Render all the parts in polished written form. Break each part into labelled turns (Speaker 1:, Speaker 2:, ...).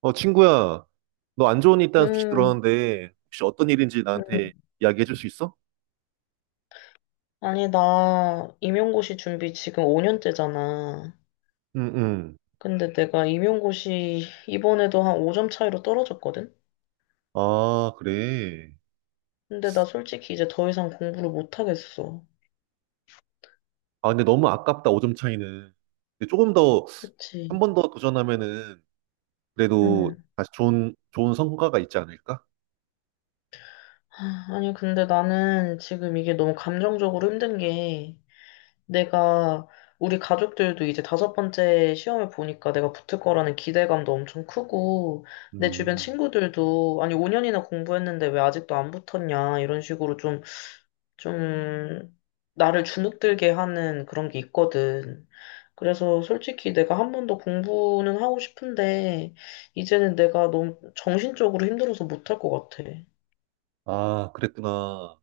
Speaker 1: 어, 친구야, 너 안 좋은 일 있다는 소식
Speaker 2: 음,
Speaker 1: 들었는데, 혹시 어떤 일인지
Speaker 2: 음.
Speaker 1: 나한테 이야기해 줄 수 있어?
Speaker 2: 아니, 나 임용고시 준비 지금 5년째잖아.
Speaker 1: 응, 응.
Speaker 2: 근데 내가 임용고시 이번에도 한 5점 차이로 떨어졌거든?
Speaker 1: 아, 그래.
Speaker 2: 근데 나 솔직히 이제 더 이상 공부를 못 하겠어.
Speaker 1: 아, 근데 너무 아깝다, 5점 차이는. 근데 조금 더, 한
Speaker 2: 그치?
Speaker 1: 번 더 도전하면은, 그래도
Speaker 2: 응.
Speaker 1: 다시 좋은 성과가 있지 않을까?
Speaker 2: 하, 아니, 근데 나는 지금 이게 너무 감정적으로 힘든 게 내가 우리 가족들도 이제 다섯 번째 시험을 보니까 내가 붙을 거라는 기대감도 엄청 크고 내 주변
Speaker 1: 음.
Speaker 2: 친구들도 아니, 5년이나 공부했는데 왜 아직도 안 붙었냐 이런 식으로 좀 나를 주눅들게 하는 그런 게 있거든. 그래서 솔직히 내가 한 번 더 공부는 하고 싶은데, 이제는 내가 너무 정신적으로 힘들어서 못 할 것 같아.
Speaker 1: 아, 그랬구나.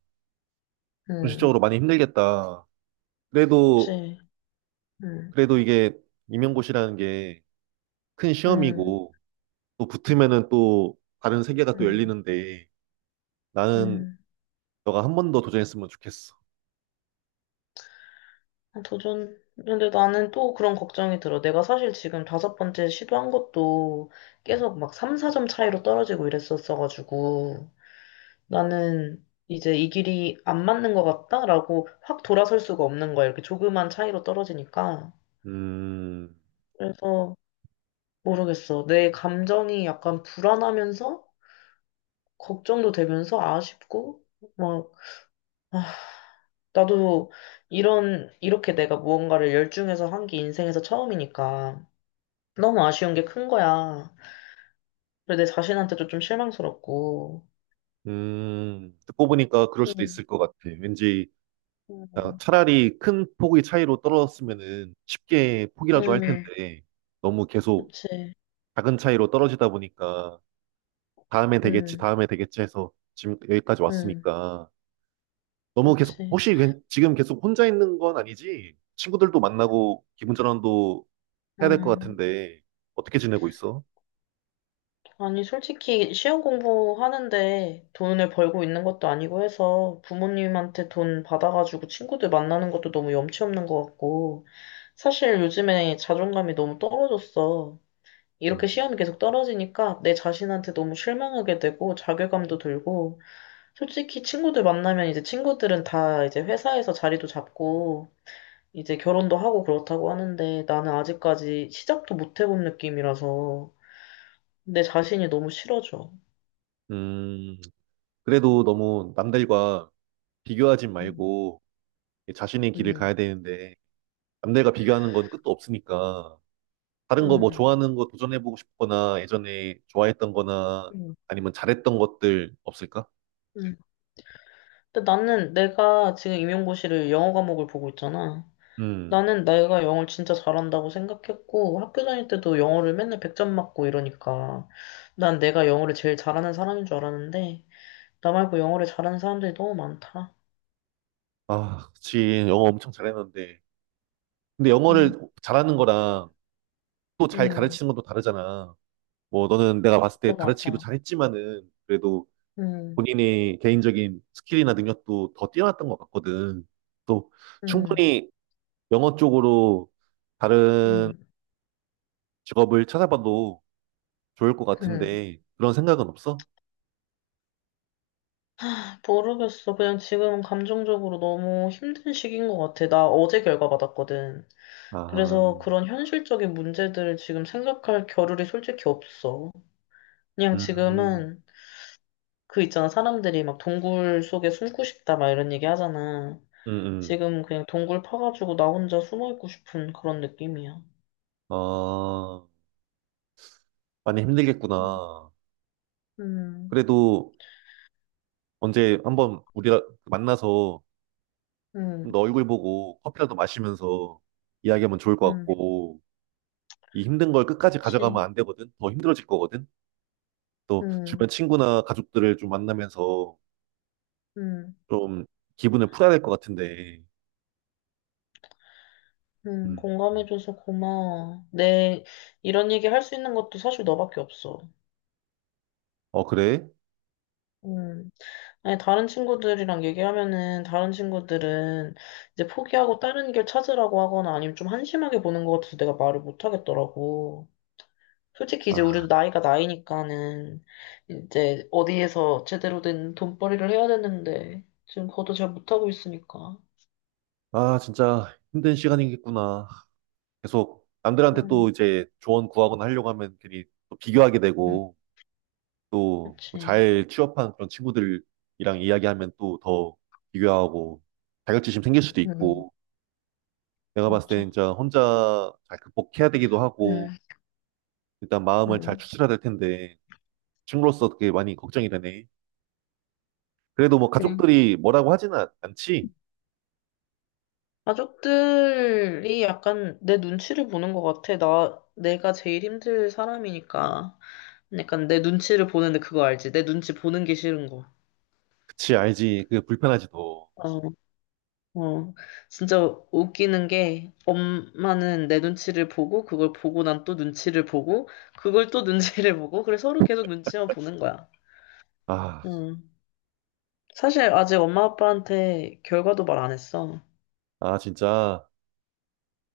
Speaker 2: 응,
Speaker 1: 정신적으로 많이 힘들겠다. 그래도,
Speaker 2: 그치. 응,
Speaker 1: 그래도 이게 임용고시라는 게 큰
Speaker 2: 응,
Speaker 1: 시험이고, 또 붙으면은 또 다른 세계가 또
Speaker 2: 응,
Speaker 1: 열리는데, 나는
Speaker 2: 응.
Speaker 1: 너가 한 번 더 도전했으면 좋겠어.
Speaker 2: 아, 도전. 근데 나는 또 그런 걱정이 들어. 내가 사실 지금 다섯 번째 시도한 것도
Speaker 1: 음,
Speaker 2: 계속 막 3, 4점 차이로 떨어지고 이랬었어가지고. 나는 이제 이 길이 안 맞는 것 같다라고 확 돌아설 수가 없는 거야. 이렇게 조그만 차이로 떨어지니까.
Speaker 1: 음,
Speaker 2: 그래서 모르겠어. 내 감정이 약간 불안하면서 걱정도 되면서 아쉽고 막 아, 나도 이런 이렇게 내가 무언가를 열중해서 한 게 인생에서 처음이니까 너무 아쉬운 게 큰 거야. 그래서 내 자신한테도 좀 실망스럽고.
Speaker 1: 듣고 보니까 그럴 수도
Speaker 2: 음,
Speaker 1: 있을 것 같아. 왠지 아,
Speaker 2: 음,
Speaker 1: 차라리 큰 폭의 차이로 떨어졌으면은 쉽게 포기라도 할
Speaker 2: 음,
Speaker 1: 텐데 너무 계속
Speaker 2: 그치.
Speaker 1: 작은 차이로 떨어지다 보니까 다음에 되겠지,
Speaker 2: 음,
Speaker 1: 다음에 되겠지 해서 지금 여기까지
Speaker 2: 음,
Speaker 1: 왔으니까 너무 계속
Speaker 2: 그치.
Speaker 1: 혹시 지금 계속 혼자 있는 건 아니지? 친구들도 만나고 기분 전환도
Speaker 2: 어.
Speaker 1: 해야 될 것 같은데 어떻게 지내고 있어?
Speaker 2: 아니, 솔직히 시험 공부하는데 돈을 벌고 있는 것도 아니고 해서 부모님한테 돈 받아가지고 친구들 만나는 것도 너무 염치 없는 것 같고 사실 요즘에 자존감이 너무 떨어졌어. 이렇게
Speaker 1: 음,
Speaker 2: 시험이 계속 떨어지니까 내 자신한테 너무 실망하게 되고 자괴감도 들고 솔직히 친구들 만나면 이제 친구들은 다 이제 회사에서 자리도 잡고 이제 결혼도 하고 그렇다고 하는데 나는 아직까지 시작도 못 해본 느낌이라서 내 자신이 너무 싫어져.
Speaker 1: 음, 그래도 너무 남들과 비교하지
Speaker 2: 음.
Speaker 1: 말고 자신의 길을 가야
Speaker 2: 음,
Speaker 1: 되는데 남들과 비교하는 건 끝도 없으니까 다른 거 뭐
Speaker 2: 음,
Speaker 1: 좋아하는 거 도전해보고 싶거나 예전에 좋아했던 거나
Speaker 2: 음.
Speaker 1: 아니면 잘했던 것들 없을까?
Speaker 2: 음. 근데 나는 내가 지금 임용고시를 영어 과목을 보고 있잖아.
Speaker 1: 음.
Speaker 2: 나는 내가 영어를 진짜 잘한다고 생각했고, 학교 다닐 때도 영어를 맨날 100점 맞고 이러니까, 난 내가 영어를 제일 잘하는 사람인 줄 알았는데, 나 말고 영어를 잘하는 사람들이 너무 많다.
Speaker 1: 아, 그치. 영어 엄청 잘했는데. 근데
Speaker 2: 음,
Speaker 1: 영어를 잘하는 거랑 또 잘
Speaker 2: 음,
Speaker 1: 가르치는 것도 다르잖아. 뭐 너는 내가 봤을 때
Speaker 2: 그것도
Speaker 1: 가르치기도
Speaker 2: 맞아.
Speaker 1: 잘했지만은 그래도
Speaker 2: 음,
Speaker 1: 본인의 개인적인 스킬이나 능력도 더 뛰어났던 것 같거든. 또
Speaker 2: 음,
Speaker 1: 충분히 영어 쪽으로 다른
Speaker 2: 음,
Speaker 1: 직업을 찾아봐도 좋을 것
Speaker 2: 음.
Speaker 1: 같은데 그런 생각은 없어?
Speaker 2: 모르겠어. 그냥 지금 감정적으로 너무 힘든 시기인 것 같아. 나 어제 결과 받았거든.
Speaker 1: 아,
Speaker 2: 그래서 그런 현실적인 문제들을 지금 생각할 겨를이 솔직히 없어. 그냥 지금은 그 있잖아. 사람들이 막 동굴 속에 숨고 싶다 막 이런 얘기 하잖아.
Speaker 1: 음, 음.
Speaker 2: 지금 그냥 동굴 파가지고 나 혼자 숨어 있고 싶은 그런 느낌이야.
Speaker 1: 아, 많이 힘들겠구나.
Speaker 2: 음,
Speaker 1: 그래도 언제 한번 우리가 만나서
Speaker 2: 음,
Speaker 1: 좀너 얼굴 보고 커피라도 마시면서 이야기하면 좋을 것
Speaker 2: 음,
Speaker 1: 같고 이 힘든 걸 끝까지 가져가면
Speaker 2: 그치.
Speaker 1: 안 되거든. 더 힘들어질 거거든. 또 주변
Speaker 2: 음,
Speaker 1: 친구나 가족들을 좀 만나면서
Speaker 2: 음,
Speaker 1: 좀 기분을 풀어야 될 것 같은데. 음.
Speaker 2: 공감해줘서 고마워. 내 이런 얘기 할 수 있는 것도 사실 너밖에 없어.
Speaker 1: 어, 그래?
Speaker 2: 음. 아니, 다른 친구들이랑 얘기하면은, 다른 친구들은 이제 포기하고 다른 길 찾으라고 하거나 아니면 좀 한심하게 보는 것 같아서 내가 말을 못 하겠더라고. 솔직히 이제 우리도
Speaker 1: 아,
Speaker 2: 나이가 나이니까는 이제 어디에서 제대로 된 돈벌이를 해야 되는데, 지금 그것도 잘 못하고 있으니까.
Speaker 1: 아, 진짜 힘든 시간이겠구나. 계속 남들한테 또
Speaker 2: 음,
Speaker 1: 이제 조언 구하거나 하려고 하면 괜히 또 비교하게
Speaker 2: 음,
Speaker 1: 되고 또 뭐
Speaker 2: 그렇지.
Speaker 1: 잘 취업한 그런 친구들이랑 이야기하면 또 더 비교하고 자격지심 생길 수도
Speaker 2: 음.
Speaker 1: 있고 내가 봤을 때
Speaker 2: 맞아.
Speaker 1: 진짜 혼자 잘 극복해야 되기도 하고
Speaker 2: 응,
Speaker 1: 일단 마음을 잘
Speaker 2: 응.
Speaker 1: 추스려야 될 텐데 친구로서 그게 많이 걱정이 되네. 그래도 뭐
Speaker 2: 그래.
Speaker 1: 가족들이 뭐라고 하지는 않지?
Speaker 2: 가족들이 약간 내 눈치를 보는 것 같아. 내가 제일 힘들 사람이니까. 약간 내 눈치를 보는데 그거 알지? 내 눈치 보는 게 싫은 거.
Speaker 1: 그치, 알지. 그게 불편하지도.
Speaker 2: 어, 어. 진짜 웃기는 게 엄마는 내 눈치를 보고 그걸 보고 난 또 눈치를 보고 그걸 또 눈치를 보고 그래서 서로 계속 눈치만 보는 거야.
Speaker 1: 아,
Speaker 2: 음. 사실 아직 엄마 아빠한테 결과도 말 안 했어.
Speaker 1: 아, 진짜.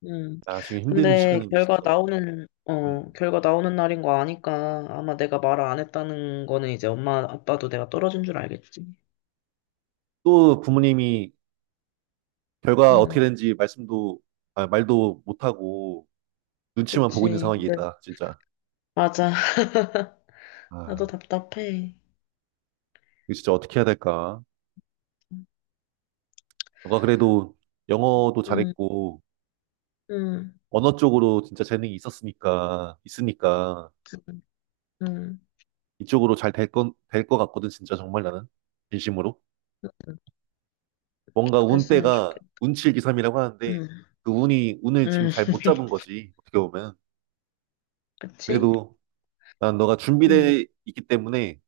Speaker 2: 음.
Speaker 1: 야, 지금 힘든
Speaker 2: 근데
Speaker 1: 시간인데, 진짜. 음.
Speaker 2: 결과 나오는 날인 거 아니까 아마 내가 말을 안 했다는 거는 이제 엄마, 아빠도 내가 떨어진 줄 알겠지.
Speaker 1: 또 부모님이 결과 어떻게
Speaker 2: 음,
Speaker 1: 되는지 말씀도, 아, 말도 못하고 눈치만 보고 있는 상
Speaker 2: 그치.
Speaker 1: 황이 있
Speaker 2: 네.
Speaker 1: 다 진짜.
Speaker 2: 맞아.
Speaker 1: 아,
Speaker 2: 나도 답답해.
Speaker 1: 이거 진짜 어떻게 해야 될까?
Speaker 2: 음,
Speaker 1: 너가 그래도 영어도
Speaker 2: 음,
Speaker 1: 잘했고,
Speaker 2: 음,
Speaker 1: 언어 쪽으로 진짜 재능이 있었으니까, 있으니까,
Speaker 2: 음. 음.
Speaker 1: 이쪽으로 될 것 같거든, 진짜 정말 나는. 진심으로.
Speaker 2: 음.
Speaker 1: 뭔가
Speaker 2: 그랬으면
Speaker 1: 운때가
Speaker 2: 좋겠다.
Speaker 1: 운칠기삼이라고 하는데,
Speaker 2: 음,
Speaker 1: 운을 지금
Speaker 2: 음,
Speaker 1: 잘 못 잡은 거지, 어떻게 보면.
Speaker 2: 그치?
Speaker 1: 그래도 난 너가
Speaker 2: 음,
Speaker 1: 준비돼 있기 때문에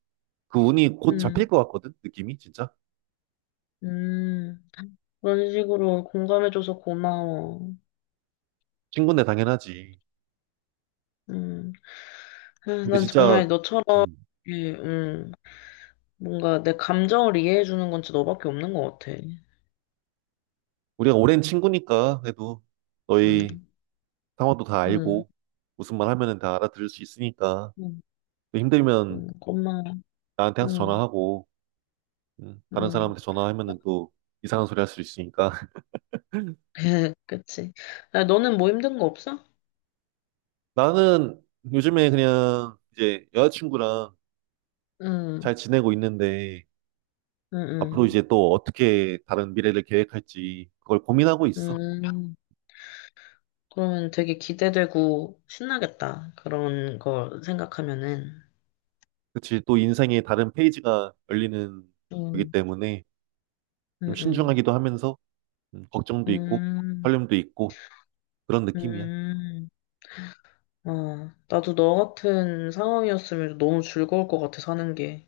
Speaker 1: 그 운이 곧
Speaker 2: 음,
Speaker 1: 잡힐 것 같거든, 느낌이, 진짜.
Speaker 2: 음. 그런 식으로 공감해줘서 고마워.
Speaker 1: 친구인데 당연하지.
Speaker 2: 음. 아,
Speaker 1: 근데
Speaker 2: 난 정말
Speaker 1: 진짜,
Speaker 2: 너처럼,
Speaker 1: 음,
Speaker 2: 예, 뭔가 내 감정을 이해해주는 건 진짜 너밖에 없는 것 같아.
Speaker 1: 우리가 오랜 친구니까, 그래도
Speaker 2: 응,
Speaker 1: 너희 상황도 다
Speaker 2: 응,
Speaker 1: 알고, 무슨 말 하면은 다 알아들을 수 있으니까,
Speaker 2: 응,
Speaker 1: 또 힘들면
Speaker 2: 응, 고마워.
Speaker 1: 나한테 항상
Speaker 2: 응,
Speaker 1: 전화하고, 다른
Speaker 2: 응.
Speaker 1: 사람한테 전화하면은 또 이상한 소리 할 수 있으니까.
Speaker 2: 그치. 야, 너는 뭐 힘든 거 없어?
Speaker 1: 나는 요즘에 그냥 이제 여자친구랑
Speaker 2: 응,
Speaker 1: 잘 지내고 있는데,
Speaker 2: 응,
Speaker 1: 앞으로
Speaker 2: 응.
Speaker 1: 이제 또 어떻게 다른 미래를 계획할지, 그걸 고민하고 있어.
Speaker 2: 음, 그러면 되게 기대되고 신나겠다. 그런 거 생각하면은.
Speaker 1: 그치, 또 인생의 다른 페이지가 열리는 거기
Speaker 2: 응,
Speaker 1: 때문에
Speaker 2: 응,
Speaker 1: 좀
Speaker 2: 응.
Speaker 1: 신중하기도 하면서 걱정도 있고
Speaker 2: 음,
Speaker 1: 설렘도 있고 그런 느낌이야.
Speaker 2: 음. 아, 나도 너 같은 상황이었으면 너무 즐거울 것 같아, 사는 게.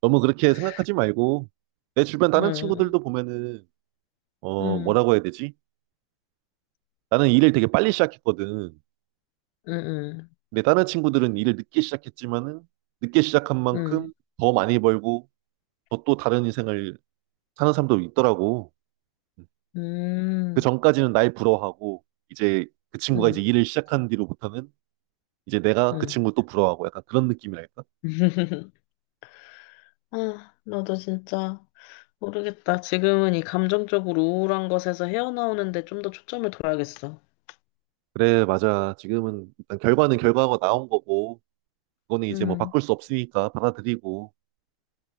Speaker 1: 너무 그렇게 생각하지 말고 내 주변 다른
Speaker 2: 응,
Speaker 1: 친구들도 보면은 어
Speaker 2: 응,
Speaker 1: 뭐라고 해야 되지? 나는 일을 되게 빨리 시작했거든.
Speaker 2: 응, 응,
Speaker 1: 근데 다른 친구들은 일을 늦게 시작했지만은 늦게 시작한
Speaker 2: 응.
Speaker 1: 만큼 더 많이 벌고 더 또 다른 인생을 사는 사람도 있더라고. 음, 그
Speaker 2: 음,
Speaker 1: 전까지는 날 부러워하고 이제 그 친구가 이제
Speaker 2: 음,
Speaker 1: 일을 시작한 뒤로부터는 이제 내가 그
Speaker 2: 음.
Speaker 1: 친구 또 부러워하고 약간 그런 느낌이랄까?
Speaker 2: 아, 나도 진짜 모르겠다. 지금은 이 감정적으로 우울한 것에서 헤어나오는데 좀 더 초점을 둬야겠어.
Speaker 1: 그래, 맞아. 지금은 일단 결과는 결과가 나온 거고, 그거는 이제 뭐
Speaker 2: 음,
Speaker 1: 바꿀 수 없으니까 받아들이고,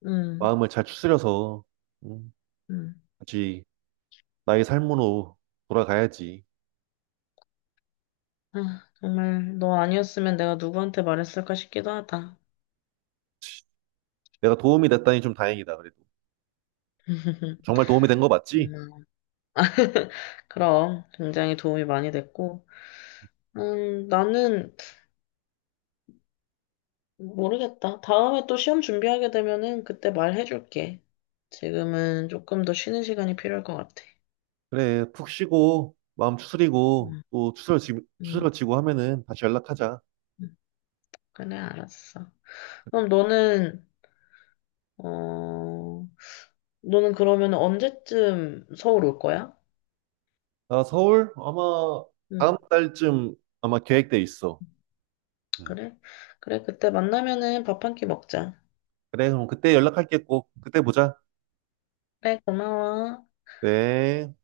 Speaker 2: 음,
Speaker 1: 마음을 잘 추스려서, 음,
Speaker 2: 음.
Speaker 1: 같이 나의 삶으로 돌아가야지.
Speaker 2: 아, 정말 너 아니었으면 내가 누구한테 말했을까 싶기도 하다.
Speaker 1: 내가 도움이 됐다니 좀 다행이다, 그래도. 정말 도움이 된 거 맞지?
Speaker 2: 고마워. 그럼 굉장히 도움이 많이 됐고, 나는 모르겠다. 다음에 또 시험 준비하게 되면은 그때 말해줄게. 지금은 조금 더 쉬는 시간이 필요할 것 같아.
Speaker 1: 그래, 푹 쉬고, 마음 추스리고,
Speaker 2: 음.
Speaker 1: 또
Speaker 2: 음,
Speaker 1: 추스러지고 하면은 다시 연락하자.
Speaker 2: 음. 그래, 알았어. 그럼 너는, 어, 너는 그러면 언제쯤 서울 올 거야?
Speaker 1: 나 서울? 아마
Speaker 2: 응,
Speaker 1: 다음 달쯤 아마 계획돼 있어. 음.
Speaker 2: 그래? 그래, 그때 만나면은 밥 한 끼 먹자.
Speaker 1: 그래, 그럼 그때 연락할게 꼭. 그때 보자.
Speaker 2: 그래, 고마워. 응.
Speaker 1: 네.